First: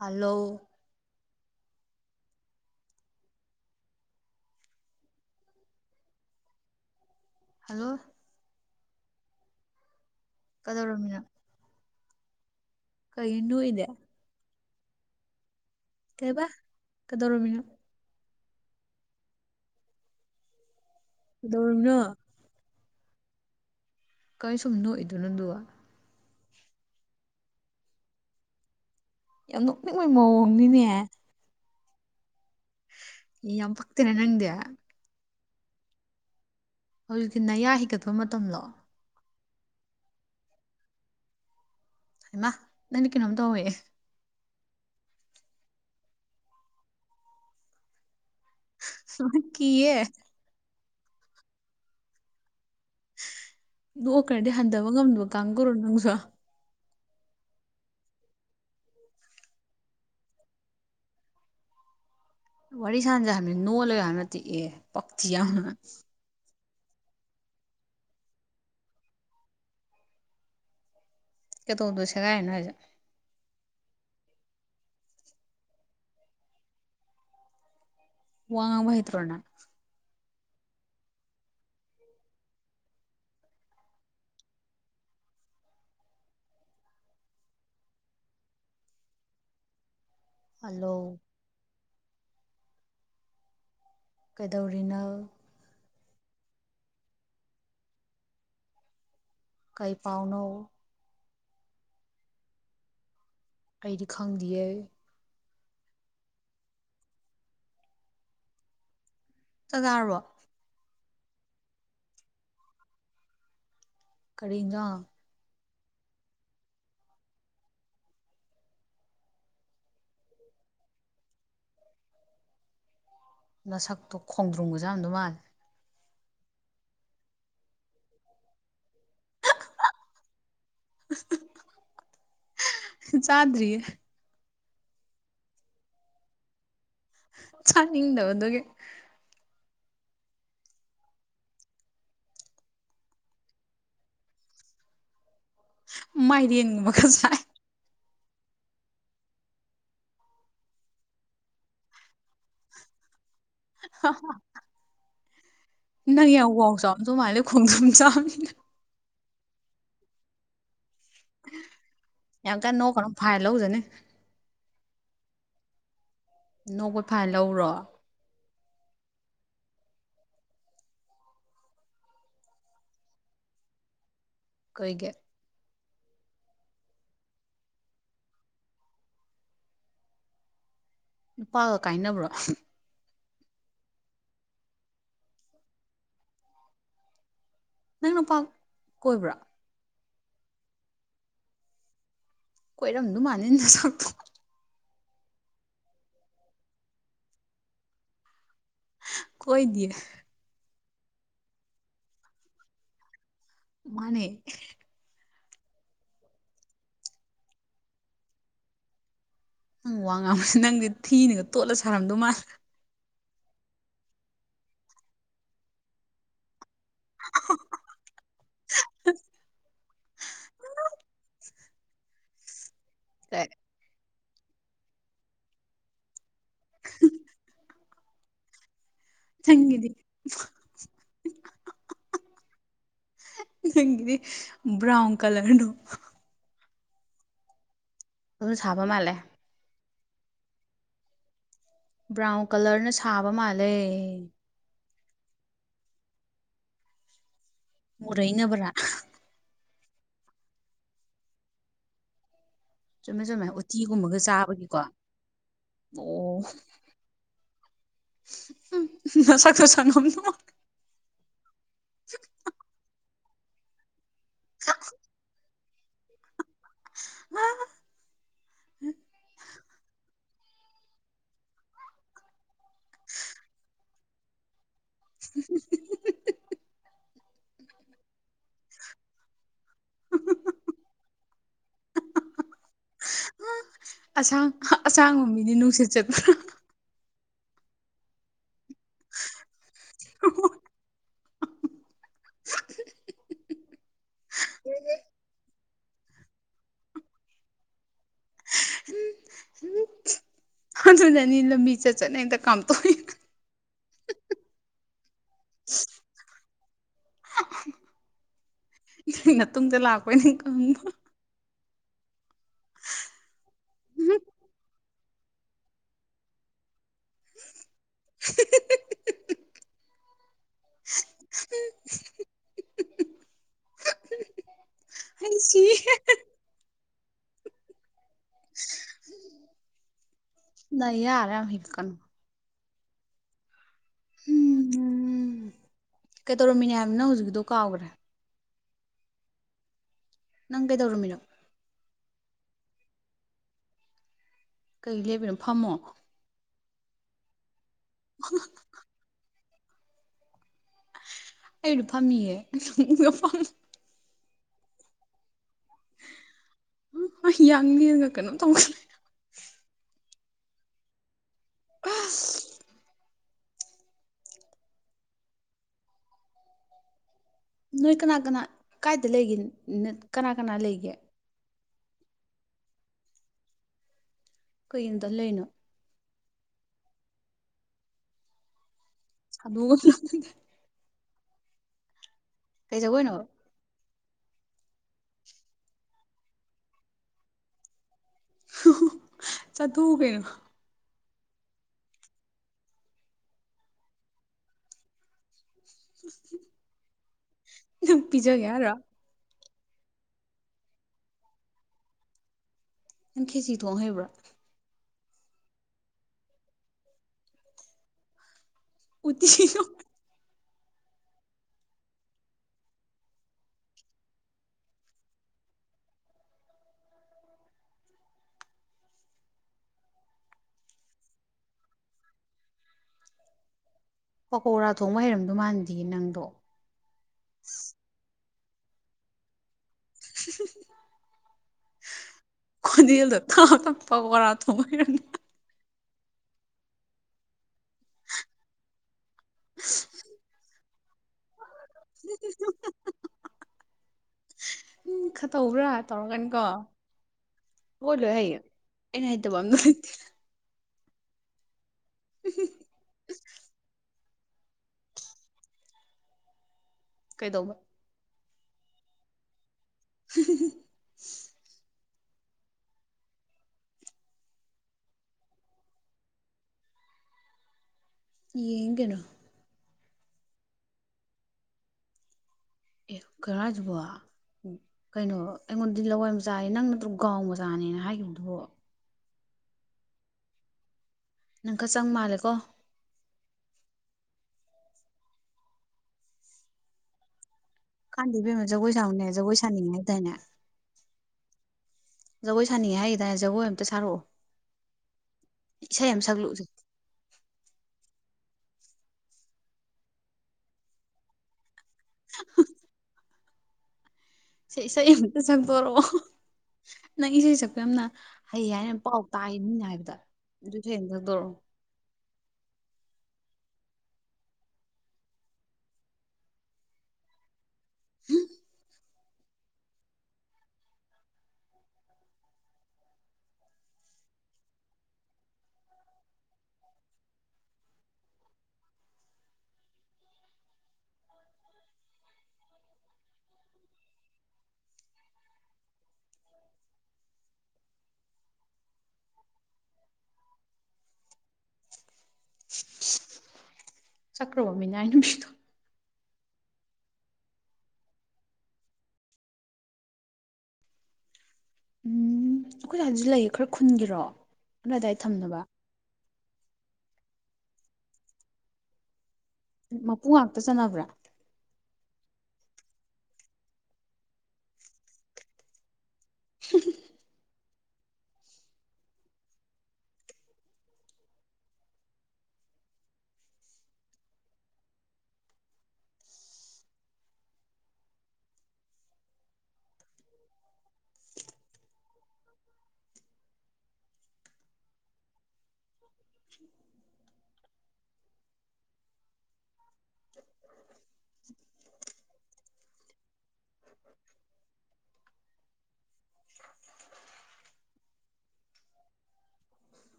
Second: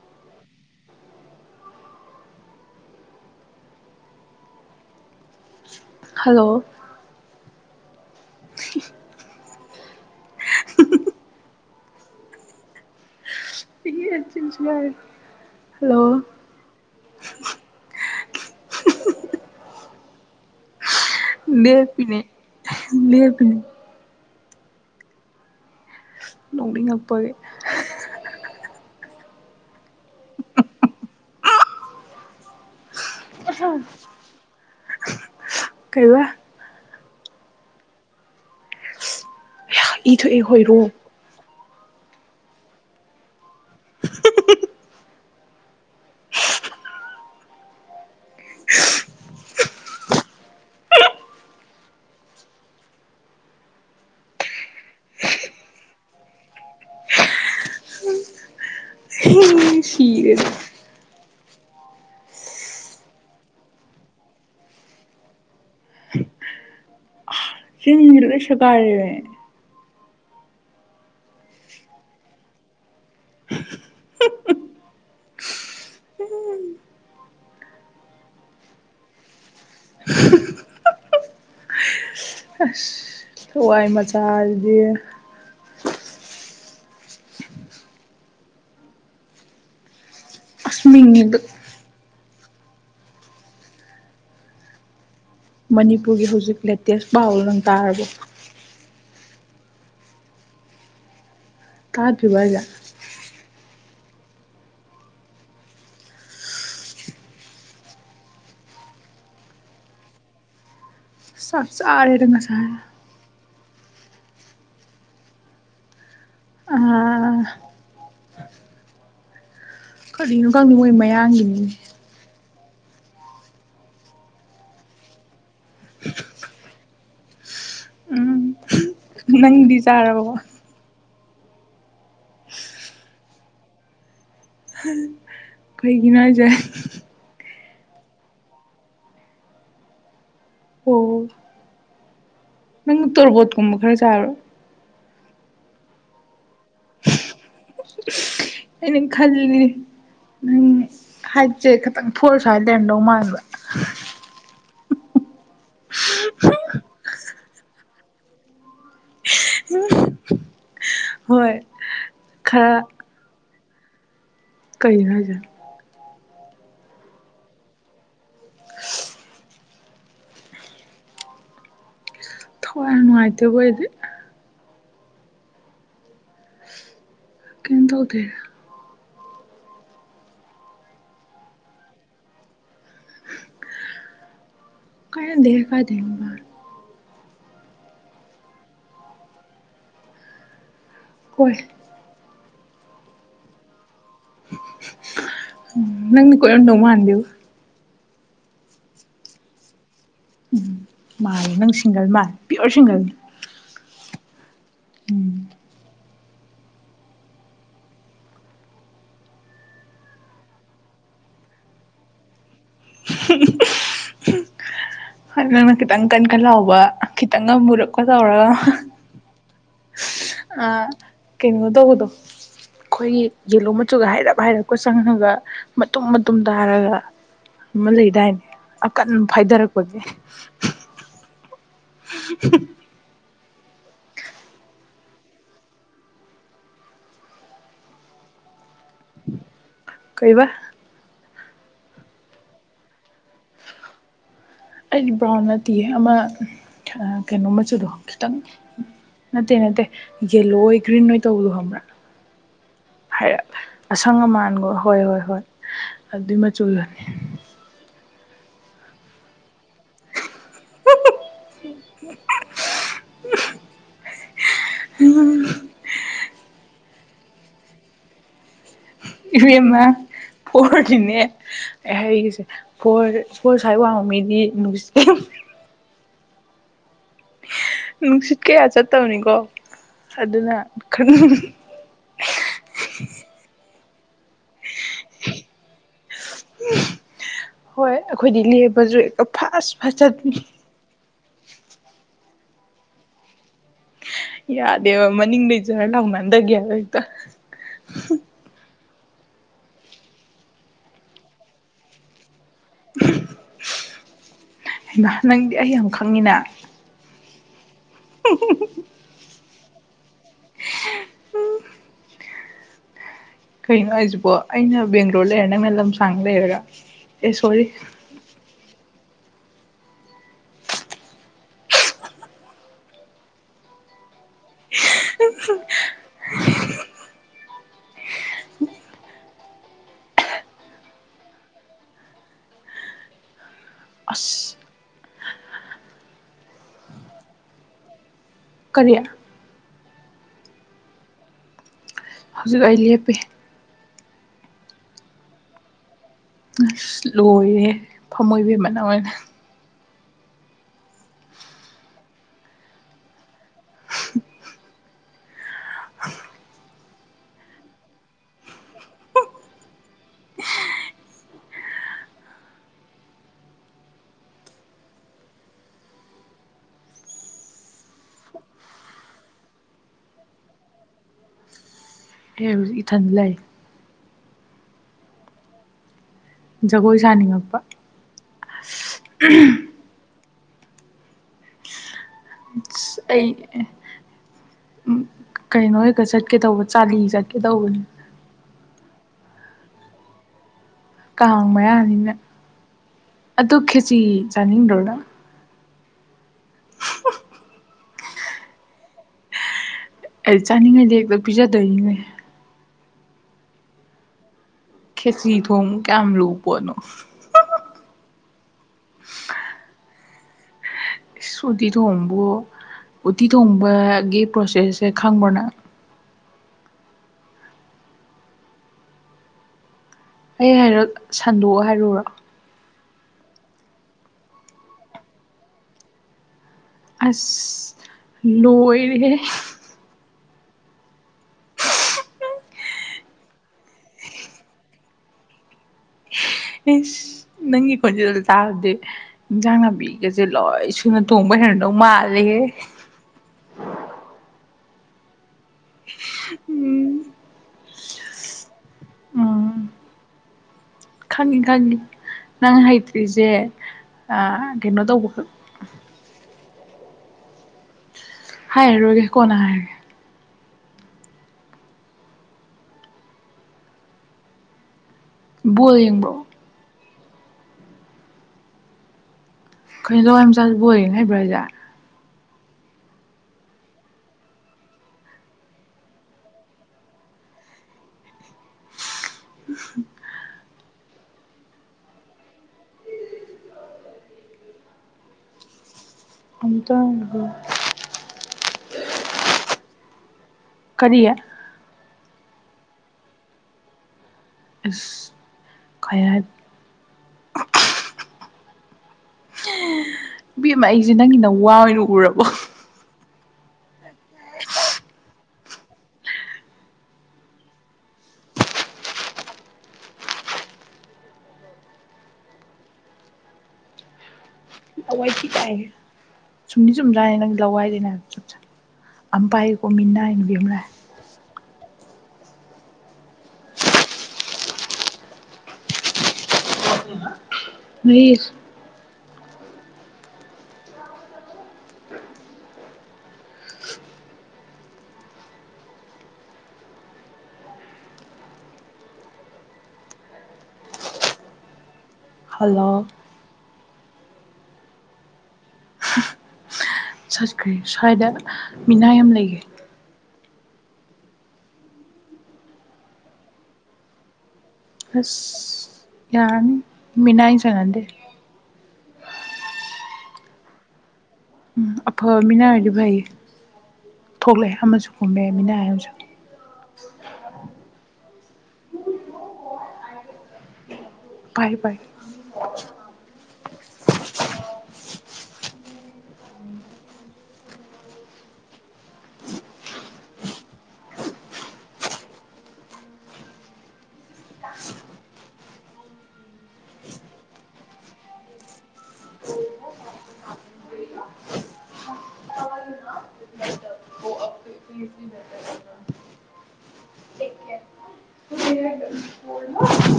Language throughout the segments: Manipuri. ꯍꯜꯂꯣ ꯍꯜꯂꯣ ꯍꯜꯂꯣ ꯀꯗꯧꯔꯕꯃꯤꯅꯣ ꯀꯩꯅꯏꯅꯦ ꯍꯜꯂꯣ ꯀꯗꯧꯔꯃꯤꯅꯣ ꯀꯩꯗꯧꯔꯝꯃꯤꯅꯣ ꯅꯦꯄꯤꯅꯦ ꯅꯄꯤꯅꯦ ꯀꯔꯤ ꯁꯨꯝ ꯅꯣꯛꯏꯗꯨꯅꯗꯨꯋꯥ ꯅꯣꯛꯅꯤꯡꯉꯛꯄꯒꯤ ꯌꯥꯝ ꯅꯣꯛꯅꯤꯡꯕꯩ ꯃꯑꯣꯡꯅꯤꯅꯦ ꯌꯥꯝ ꯐꯛꯇ ꯅ ꯅꯪꯗꯦ ꯀꯩꯕ ꯍꯧꯖꯤꯛꯇꯤ ꯅꯌꯥ ꯍꯤꯒꯠꯄ ꯃꯇꯝꯂꯣ ꯏꯊ ꯏ ꯍꯣꯏꯔꯣ ꯍꯥꯏꯃ ꯅꯅꯤ ꯀꯅꯣꯝ ꯇꯧꯋꯦ ꯁꯅ ꯀꯌꯦ ꯅꯣꯛꯈꯔꯗꯤ ꯍꯟꯊꯕ ꯉꯝꯗꯕ ꯀꯥꯡꯈꯔꯣ ꯅꯪꯁꯨ ꯁꯤꯔꯦꯗ ꯋꯥꯔꯤꯔꯤ ꯁꯥꯟꯖ ꯍꯥꯏ ꯅꯣꯡꯂꯣ ꯍꯥꯏꯅ ꯑꯦ ꯄꯛꯊꯤ ꯌꯥꯎꯅ ꯁꯤ ꯅꯤꯡꯗ ꯁ ꯀꯔꯦꯦ ꯇꯣꯁꯦ ꯀꯥꯏꯅ ꯍꯥꯏ [inaudible] ꯋꯥꯉ ꯃꯍꯍꯤ ꯇ꯭ꯔꯣꯅ ꯍꯋꯥꯏ ꯃꯆꯥ ꯍꯥꯏꯗꯤ ꯍꯜꯂꯣ ꯑꯁꯃꯤꯤꯡ ꯑꯗꯨ ꯀꯩꯗꯧꯔꯤꯅꯣ ꯃꯅꯤꯄꯨꯔꯒꯤ ꯍꯧꯖꯤꯛ ꯂꯦꯇꯦꯁ ꯄꯥꯎꯜ ꯂ ꯇꯥꯔꯕꯣ ꯀꯩ ꯄꯥꯎꯅꯧ ꯀꯥꯖꯕꯖ ꯑꯩꯗꯤ ꯈꯪꯗꯌꯦ ꯆꯥꯆꯥꯔꯕꯣ ꯁꯥꯛ ꯆꯥꯔꯦ ꯗꯥ ꯉꯁꯥꯏꯅ ꯀꯔꯤꯗꯣ ꯑꯥ ꯀꯔꯤꯅꯣ ꯈꯪꯗꯦ ꯉꯣꯏ ꯃꯌꯥꯡꯒꯤꯅꯤꯅꯦ ꯅꯁꯛꯇꯣ ꯈꯣꯡꯗ꯭ꯔꯨꯡꯒꯖꯥꯝꯗꯣ ꯃꯥꯜꯂꯦ ꯅꯪꯗꯤꯖꯥꯔꯕꯣ ꯆꯥꯗꯔꯤꯌꯦ ꯀꯩꯒꯤꯅꯣ ꯍꯥꯏꯁꯦ ꯆꯥꯅꯤꯪꯗꯕ ꯁꯨꯒꯤ ꯑꯣ ꯅꯪ ꯇꯣꯔꯕꯣꯠꯀꯨꯝꯕ ꯈꯔ ꯆꯔꯣ ꯃꯥꯏꯗꯤꯟ ꯃꯈ ꯀꯁꯥꯏ ꯑꯩꯅ ꯈꯜꯂꯤ ꯅꯪ ꯍꯥꯏꯁꯦ ꯈꯤꯇꯪ ꯊꯣꯔꯁꯨ ꯍꯥꯏꯗꯔꯝꯗꯧ ꯃꯥꯟꯕ ꯍ ꯅ ꯌꯥ ꯑꯥꯎꯁ ꯑꯁꯨꯧ ꯃꯥꯂꯦ ꯈꯣꯡ ꯊ ꯆ ꯎꯝ ꯌꯥꯝ ꯀ ꯅꯣ ꯀꯩꯅꯣ ꯐꯥꯏꯜ ꯂꯧꯖꯅꯤ ꯀꯩ ꯉꯖ ꯅꯧꯕ ꯐꯥꯏꯜ ꯂꯧꯔꯣ ꯊꯋꯥꯏ ꯅꯨꯡꯉꯥꯏꯇꯦꯕꯣꯗꯤ ꯀꯣꯏꯒꯦ ꯀꯦꯟꯗꯣꯗ ꯅꯨꯄꯥꯒ ꯀꯥꯏꯅꯕ꯭ꯔꯣ ꯀꯩꯅ ꯗꯦꯥ ꯊꯕꯔ ꯅꯪ ꯅꯨꯄꯥ ꯀꯣꯏꯕ꯭ꯔꯥ ꯍꯣꯏ ꯀꯣꯏꯔꯝꯗꯨ ꯃꯥꯥꯟꯅꯤꯅ ꯆꯥꯛꯄ ꯅꯪꯅꯤ ꯀꯗꯧ ꯃꯥꯅꯗꯕ ꯀꯣꯏꯗꯌꯦ ꯎ ꯃꯥꯅꯦ ꯅꯪ ꯁꯤꯡꯒꯜ ꯃꯥ ꯄꯤꯌꯣꯔ ꯁꯤꯡꯒꯜ ꯃꯅꯦ ꯅꯪ ꯋꯥ ꯉꯥꯡꯕꯁꯦ ꯅꯪꯗꯤ ꯊꯤꯅꯒ ꯇꯣꯠꯂ ꯁꯥꯔꯝꯗꯧ ꯃꯥꯜꯂꯦ ꯅꯅ ꯈꯤꯇꯪ ꯀꯟꯀꯜꯂꯥꯎꯕ ꯈꯤꯇꯪ ꯉ ꯄꯨꯔꯛꯄ ꯇꯧꯔꯒ ꯑ ꯀꯩꯅꯣ ꯇꯧꯕꯗꯣ ꯑꯩꯈꯣꯏꯒꯤ ꯌꯦꯜꯂꯣ ꯃꯆꯨꯒ ꯍꯥꯏꯔꯞ ꯍꯥꯏꯔꯞꯄ ꯆꯪꯉꯒ ꯃꯇꯨꯝ ꯇꯨꯝ ꯇꯔꯒ ꯑꯃ ꯂꯩꯗꯥꯏꯅꯤ ꯑꯀꯟ ꯅꯪꯒꯤꯗꯤ ꯐꯥꯏꯊꯔꯛꯄꯒꯤ [unintelligible] [unintelligible] ꯭ꯔꯥꯎꯟ ꯀꯂꯔ ꯅ ꯑꯗꯨ ꯆꯕ ꯃꯥ ꯂꯩꯦ ꯀꯕꯥ ꯕ꯭ꯔꯥꯎꯟ ꯀꯂꯔꯅ ꯁꯥꯕ ꯃꯥꯜꯂꯦ ꯑꯩꯗꯤ ꯕ꯭ꯔꯥꯎꯟ ꯅꯠꯇꯦ ꯑꯃ ꯀꯩꯅꯣ ꯃꯆꯨꯗꯣ ꯈꯤꯇꯪ ꯃꯨꯔꯩꯅꯕ꯭ꯔꯥ ꯅꯠꯇꯦ ꯅꯠꯇꯦ ꯌꯦꯜꯂꯣ ꯑꯣꯏꯒ꯭ꯔꯤꯟ ꯅꯣꯏ ꯇꯧꯕꯗꯨ ꯍ ꯆꯨꯝꯃꯦ ꯆꯨꯝꯃꯦ ꯍꯥꯏꯔꯛꯦ ꯑꯁꯪ ꯎꯇꯤꯒꯨꯝꯕꯒ ꯑꯃꯥꯟꯒꯣ ꯆꯥꯕꯒꯤꯀꯣ ꯍꯣꯏ ꯍꯣꯏ ꯍꯣꯏ ꯑꯗꯨꯏ ꯃꯆꯨꯒꯣꯅꯤ [inaudible] ꯅ ꯆꯒ ꯁꯅ ꯎ ꯎꯝ ꯑ ꯏꯦꯝꯃ ꯐꯣꯔꯒꯤꯅꯦ ꯑꯩ ꯍꯒꯤꯁꯦ ꯐꯣꯔ ꯐꯣꯔ ꯁ꯭ꯋꯥꯏ ꯋꯥꯡꯕ ꯃꯤꯗꯤ [unintelligible] ꯅꯨꯡꯁꯤꯠ ꯀꯌꯥ ꯆꯠꯇꯕꯅꯤꯀꯣ ꯑꯗꯨꯗꯅ ꯀ ꯑꯁꯥꯡ ꯑꯁꯥꯡꯕꯣꯝ ꯃꯤꯅꯤ ꯅꯨꯡꯁꯤꯠ ꯆꯠꯇꯅꯥ ꯍꯣꯏ ꯑꯩꯈꯣꯏꯗꯤ ꯂꯦꯕꯁꯨ ꯍꯦꯛꯇ ꯐꯁ ꯐ ꯆꯠ [unintelligible] ꯌꯥꯗꯦꯕ ꯃꯅꯤꯡ ꯂꯩꯖꯔ ꯂꯥꯎꯅꯟꯗꯒꯦꯗꯣ ꯍꯦꯛꯇ ꯑꯗꯨ ꯅꯅꯤ ꯂꯃꯤꯆꯔ ꯆꯅ ꯀꯝ ꯊ ꯃ ꯅꯪꯗꯤ ꯑꯩ ꯌꯥꯝ ꯈꯪꯉꯤꯅꯦ ꯇꯝ ꯂꯥꯛꯄꯣꯏꯅꯦ ꯀꯪ ꯀꯩꯅꯣ ꯍꯥꯏꯁꯤꯕꯣ ꯑꯩꯅ ꯕꯦꯡꯒ꯭ꯂꯣꯔ ꯂꯩꯔ ꯅꯪꯅ ꯂꯝꯁꯥꯡ ꯂꯩꯔꯒ ꯑꯦ ꯁꯣꯔꯤ ꯑꯩ ꯁꯤꯌꯦ ꯅ ꯌꯥꯔꯦ ꯌꯥꯝ ꯍꯤꯜꯀꯅ ꯑꯁ ꯎꯝꯝ ꯀꯩꯇꯧꯔꯝꯃꯤꯅꯦ ꯍꯥꯏꯕꯅ ꯍꯧꯖꯤꯛꯀꯤꯗꯣ ꯀꯥꯎꯈ꯭ꯔꯦ ꯀꯔꯤꯌꯥ ꯅꯪ ꯀꯩꯗꯧꯔꯃꯤꯅꯣ ꯍꯧꯖꯤꯛ ꯑꯩ ꯂꯦꯞꯄꯤꯦ ꯀꯩ ꯂꯩꯕꯅꯣ ꯐꯝꯃꯣ ꯂꯣꯏꯔꯦ ꯐꯃꯣꯏꯕꯤ ꯃꯅ ꯑꯣꯏꯅ ꯑꯩꯔ ꯐꯝꯃꯤꯌꯦꯦ ꯐ ꯌꯥꯡ ꯌꯦꯒ ꯀꯩꯅꯣ ꯇ ꯀ ꯅꯣꯏ ꯀꯅꯥ ꯀꯅꯥ ꯀꯥꯏꯗ ꯂꯩꯒꯦ ꯀꯅꯥ ꯀꯅꯥ ꯂꯩꯒꯦ ꯍ ꯏꯊꯟ ꯂꯩ ꯀꯩꯝꯇ ꯂꯩꯅꯣ ꯖꯒꯣꯏ ꯁꯥꯅꯤꯡꯉꯛꯄ ꯑ ꯑꯗ ꯀꯩ ꯑꯁ ꯑꯩ ꯖꯒꯣꯏꯅꯣ ꯎꯝ ꯀꯩꯅꯣ ꯍꯒ ꯆꯠꯀꯦ ꯇꯧꯕ ꯆꯥꯂꯤ ꯆꯠꯀꯦ ꯇꯧꯕꯅꯤ ꯆꯥꯠꯊꯣꯛꯎ ꯀꯩꯅꯣ ꯀꯥꯡ ꯃꯌꯥꯅꯤꯅ ꯑꯗꯨ ꯈꯦꯆꯤ ꯆꯥꯅꯤꯡꯗ꯭ꯔꯣꯅ [inaudible] [inaudible] ꯄꯤꯖꯥꯒ ꯌꯥꯔ ꯑꯩ ꯆꯥꯅꯤꯡꯉꯩꯗꯤ ꯍꯦꯛꯇ ꯄꯤꯖꯗꯣꯏꯅꯤꯉ ꯌꯥꯝ ꯈꯦꯁꯤ ꯊꯣꯡ ꯍꯩꯕ꯭ꯔꯥ ꯈꯦꯆꯔꯤ ꯊꯨ ꯀꯃ ꯔꯨꯕꯣꯅꯣ ꯎ ꯁꯗꯤ ꯊꯣꯡꯕ ꯎꯠꯇꯤ ꯊꯣꯡꯕꯒꯤ ꯄ꯭ꯔꯣꯁꯦꯁꯁꯦ ꯈꯪꯕ꯭ꯔꯅ ꯑꯩ ꯍꯥꯏꯔꯛ ꯁꯟꯗꯣꯛꯑꯣ ꯍꯥꯏꯔꯨꯔꯣ ꯄꯀꯧꯔꯥ ꯊꯣꯡꯕ ꯍꯩꯔꯝꯗꯣ ꯃꯥꯟꯗꯌꯦ ꯅꯪꯗꯣ ꯑꯁ ꯂꯣꯏꯔꯦ [inaudible] ꯈꯣꯟꯗꯤꯗ ꯊ ꯊꯄ ꯊꯣꯏꯔꯅꯤ ꯑꯦ ꯅꯪꯒꯤ ꯈꯣꯟꯖꯦꯜꯗ ꯆꯥꯔꯗꯤ ꯏꯟꯖꯥꯡ ꯅꯥꯕꯤꯒꯁꯦ ꯂꯣꯏ ꯁ ꯁꯤ ꯇꯣꯡꯝꯕ ꯍꯅꯣ ꯃꯥ ꯂꯩꯦ ꯈꯔ ꯇꯧꯕ꯭ꯔꯥ ꯇꯧꯔꯒꯅꯤꯀꯣ ꯎꯝ ꯂꯣꯏ ꯂꯣꯏ ꯍꯌꯦꯡ ꯌꯦꯅꯥꯏꯇꯣ ꯎꯝ ꯃꯪꯔ ꯏꯗꯔ ꯈꯪꯉꯤ ꯈꯪꯉꯤ ꯅꯪ ꯍꯩꯇ꯭ꯔꯤꯁꯦ ꯀꯦꯝꯅꯗꯧꯕꯕꯈ ꯀꯩꯗꯧꯕ ꯍꯥꯏꯥꯏ ꯔꯒꯦ ꯀꯣꯅ ꯍꯥꯏꯔꯒꯦ [inaudible] ꯣꯜ ꯌꯦꯡꯕ꯭ꯔꯣ ꯌꯦꯡꯒꯩꯅꯣ ꯑꯩꯈꯣꯏꯅ ꯂꯋꯥꯏ ꯃꯆꯥꯁꯨꯕꯨ ꯑꯣꯏꯔꯦ ꯍꯥꯏꯩꯕ꯭ꯔꯥ ꯍꯥꯏꯁꯦ ꯑꯦ ꯀꯔꯖꯕ ꯎ ꯀꯩꯅꯣ ꯑꯩꯉꯣꯟꯗꯤ ꯂꯋꯥꯏ ꯃꯆꯥꯅꯤ ꯅꯪ ꯅꯠꯇ꯭ꯔꯣ ꯒꯥꯎ ꯃꯆꯥꯅꯦꯅ ꯍꯥꯏꯈꯤꯕꯗꯨꯕ ꯅꯪ ꯈꯔ ꯆꯪ ꯃꯥꯜꯂꯦꯀꯣ ꯑꯝꯇ ꯀꯥꯟꯗꯦꯕꯤꯦꯝꯃ ꯖꯒꯣꯏ ꯁꯥꯎꯅꯦ ꯖꯒꯣꯏ ꯁꯥꯅꯤꯡꯉꯦ ꯍꯥꯏꯇꯥꯅꯦ ꯀꯔꯤꯌꯥ ꯖꯒꯣꯏ ꯁꯥꯅꯤꯡꯉꯦ ꯍꯥꯏꯗꯅ ꯖꯒꯣꯏ ꯑꯝꯇ ꯁꯥꯔꯛꯑꯣ ꯏꯁꯩ ꯑꯃ ꯀꯌꯥ ꯁꯛꯂꯛꯎꯁꯦ ꯕꯤ ꯑꯃ ꯑꯩꯁꯦ ꯅꯪꯒꯤ ꯅ ꯋꯥ ꯑꯣꯏꯅ ꯎꯔꯕꯣ ꯁꯤ ꯁꯩ ꯃꯠꯇ ꯆꯪꯄꯔꯕꯣ ꯅꯪ ꯏꯁꯩꯦ ꯁꯛꯄ ꯌꯥꯝꯅ ꯍꯩ ꯍꯥꯏꯅ ꯄꯥꯎ ꯇꯥꯛ ꯃꯤꯅ ꯍꯥꯏꯕꯗ ꯑꯗꯨ ꯊꯗꯧꯔꯣ ꯁꯨꯝꯗꯤ ꯆꯨꯝꯗ꯭ꯔꯥꯅꯤ ꯅꯪꯗꯤ ꯂꯋꯥꯏꯗꯅꯦ ꯆꯨꯝ ꯑꯝꯕꯥꯥꯏ ꯀꯣꯃꯤ ꯏꯟꯕꯤ ꯑꯃꯅ ꯃꯤ ꯍꯜꯂꯣ ꯆꯀ꯭ꯔꯣ ꯃꯝꯃꯤ ꯅꯅ ꯁꯤꯊ ꯆꯠꯈ꯭ꯔꯦ ꯁ꯭ꯋꯥꯏꯗ ꯃꯤꯅꯥ ꯌꯥꯝ ꯂꯩꯒꯦ ꯎꯝ ꯑꯩꯈꯣꯏ ꯁꯁꯨ ꯂꯩꯌꯦ ꯈꯔ ꯈꯨꯟꯒꯤꯔꯣ ꯑꯗꯨ ꯑꯗꯥꯏ ꯑꯁ ꯊꯝꯅꯕ ꯌꯥꯔꯅꯤ ꯃꯤꯅꯥ ꯍ ꯁꯗ ꯃꯄꯨ ꯉꯥꯛꯇ ꯆꯠꯅꯕ꯭ꯔꯥ ꯎꯝ ꯑꯐꯕ ꯃꯤꯅꯔꯗꯤ ꯐꯩ ꯊꯣꯛꯂꯛꯑꯦ ꯑꯃꯁꯨ ꯀꯨꯝꯃꯦ ꯃꯤꯅꯥ ꯑꯃꯁꯨ ꯎꯝ ꯄꯥꯏ ꯄꯥꯏ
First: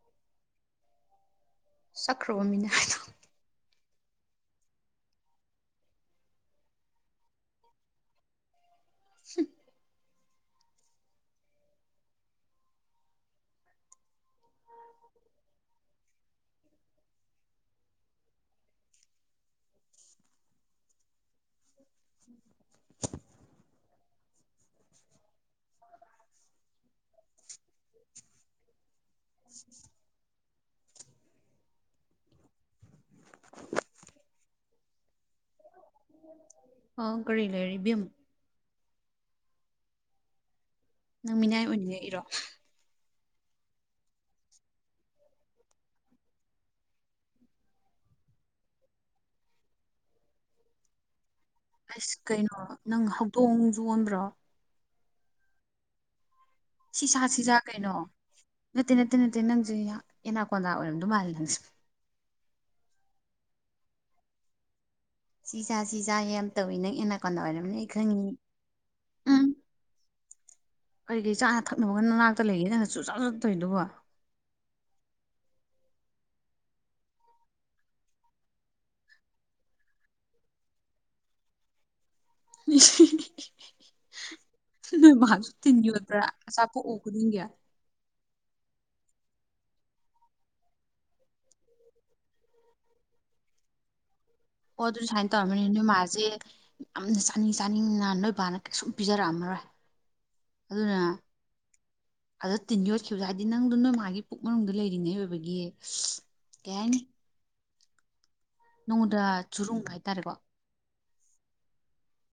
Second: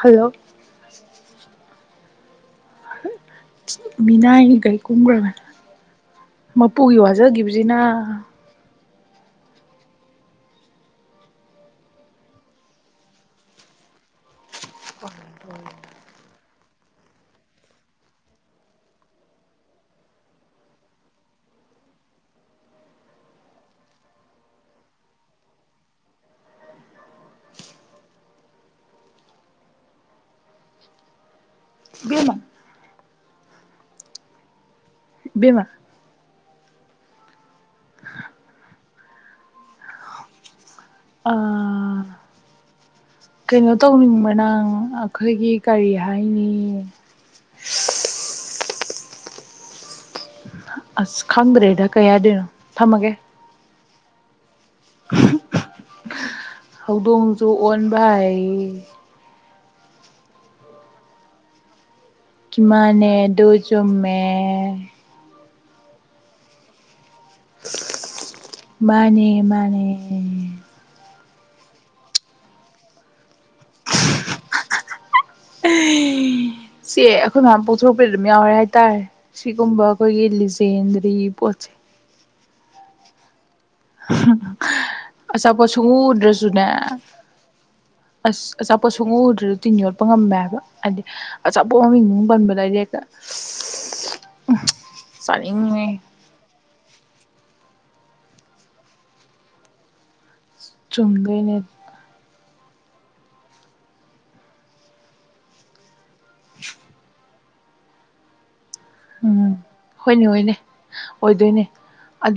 ꯍꯜꯂꯣ ꯆꯠꯈ꯭ꯔꯕ ꯃꯤꯅꯥꯢꯗꯣ ꯃꯤꯅꯥꯏꯅꯤ ꯀꯩ ꯀꯨꯝꯈ꯭ꯔꯕꯅ ꯃꯄꯨꯒꯤ ꯋꯥꯖꯈꯤꯕꯁꯤꯅ ꯍ ꯏꯕꯦꯝꯃ ꯕꯦꯝꯃ ꯍꯥꯎ ꯀꯔꯤ ꯂꯩꯔꯤꯕꯦꯝ ꯅꯪ ꯃꯤꯅꯥꯏ ꯑꯥ ꯑꯣꯏꯅꯤꯡꯉꯛ ꯏꯔꯣ ꯀꯩꯅꯣ ꯇꯧꯅꯤꯡꯕ ꯅꯪ ꯑꯩꯈꯣꯏꯒꯤ ꯀꯔꯤ ꯍꯥꯏꯅꯤ [inaudible] ꯑꯁ ꯈꯪꯗ꯭ꯔꯦꯗ ꯀꯩ ꯑꯁ ꯍꯥꯏꯗꯣꯏꯅꯣ ꯀꯩꯅꯣ ꯅꯪ ꯊꯝꯃꯒꯦ ꯍꯧꯗꯣꯡ ꯌꯣꯟꯕ꯭ꯔꯣ ꯎ ꯁꯤ ꯁꯥ ꯁꯤꯖꯥ ꯀꯩꯅꯣ ꯑꯣꯟꯕ ꯅꯠꯇꯦ ꯍꯩ ꯅꯠꯇꯦ ꯅꯠꯇꯦ ꯅꯪ ꯑꯦꯅꯥꯀꯣꯟꯗꯥ ꯑꯣꯏꯔꯝꯗꯨ ꯃꯥꯜꯁ ꯀꯤꯃꯥꯅꯦ ꯗꯨꯖꯝꯃꯦ ꯁꯤ ꯆꯥ ꯁꯤ ꯆꯥ ꯌꯥꯝ ꯌꯥꯝ ꯇꯧꯏꯤ ꯅꯪ ꯑꯦꯅꯥ ꯀꯣꯟꯅꯥ ꯑꯣꯏꯔꯝꯅꯦ ꯑꯩ ꯈꯪꯉꯤ ꯎꯝ ꯎ ꯀꯔꯤ ꯀ ꯆꯥꯅ ꯊꯛꯅꯕꯒꯅ ꯅꯅꯥꯛꯇ ꯂꯩꯒ ꯅꯪꯁꯨꯨ ꯆꯥ ꯆꯠꯇꯣꯏꯗꯨꯕ ꯁꯤ ꯑꯩꯈꯣꯏ ꯃꯌꯥꯝ ꯄꯣꯛꯊꯣꯔꯄ ꯑꯗꯨꯝ ꯌꯥꯎꯔꯦ ꯍꯥꯏꯇꯥꯔꯦ ꯁꯤꯒꯨꯝꯕ ꯑꯩꯈꯣꯏꯒꯤ ꯂꯤꯖꯦꯟꯗꯔꯤ ꯄꯣꯁꯦ ꯁꯍꯍꯍ ꯑꯆꯥꯄꯣꯠ ꯇꯤꯟ ꯁꯨꯡꯎ ꯌꯣꯠꯄ꯭ꯔꯥ ꯎꯗ꯭ꯔꯁꯨꯅꯦ ꯑꯆꯥꯄꯣꯠ ꯎ ꯈꯨꯗꯤꯡꯒꯤ ꯑꯁ ꯑꯆꯥꯄꯣꯠ ꯁꯨꯡꯎꯗ꯭ꯔꯁꯨ ꯇꯤꯟ ꯌꯣꯠꯄ ꯉꯝꯃꯦ ꯍꯥꯏꯕ ꯍꯥꯏꯗꯤ ꯑꯆꯥꯄꯣꯠ ꯃꯃꯤꯡ ꯅꯨꯡ ꯄꯟꯕꯗꯔꯦꯛꯇ ꯑꯣ ꯑꯗꯨ ꯁꯨꯃꯥꯏꯅ ꯇꯧꯔꯝꯝꯕꯅꯤ ꯑꯗꯨ ꯃꯥꯁꯦ ꯌꯥꯝꯅ ꯆꯥꯅꯤ ꯆꯥꯅꯤꯡꯅ ꯅꯣꯏꯕꯥꯅ ꯀꯩꯁꯨꯝ ꯄꯤꯖꯔꯛꯑꯝꯃꯔꯣꯏ ꯑꯗꯨꯅ ꯆꯨꯝꯗꯣꯢꯅꯦ ꯑꯗ ꯇꯤꯟ ꯌꯣꯠꯈꯤꯕꯁꯨ ꯍꯥꯏꯗꯤ ꯅꯪꯗꯣ ꯅꯣꯏ ꯃꯥꯒꯤ ꯄꯨꯛ ꯃꯅꯨꯡꯗ ꯂꯩꯔꯤꯉꯩ ꯑꯣꯏꯕꯒꯤ ꯀꯩꯍꯥꯢꯅꯤ ꯅꯣꯡꯗ ꯎꯝ ꯆꯨꯔꯨꯡꯕ ꯍꯣꯏꯅꯦ ꯍꯥꯏꯇꯥꯔꯦꯀꯣ ꯍꯣꯏꯅꯦ ꯑꯣꯏꯗꯣꯏꯅꯦ ꯑꯗꯨ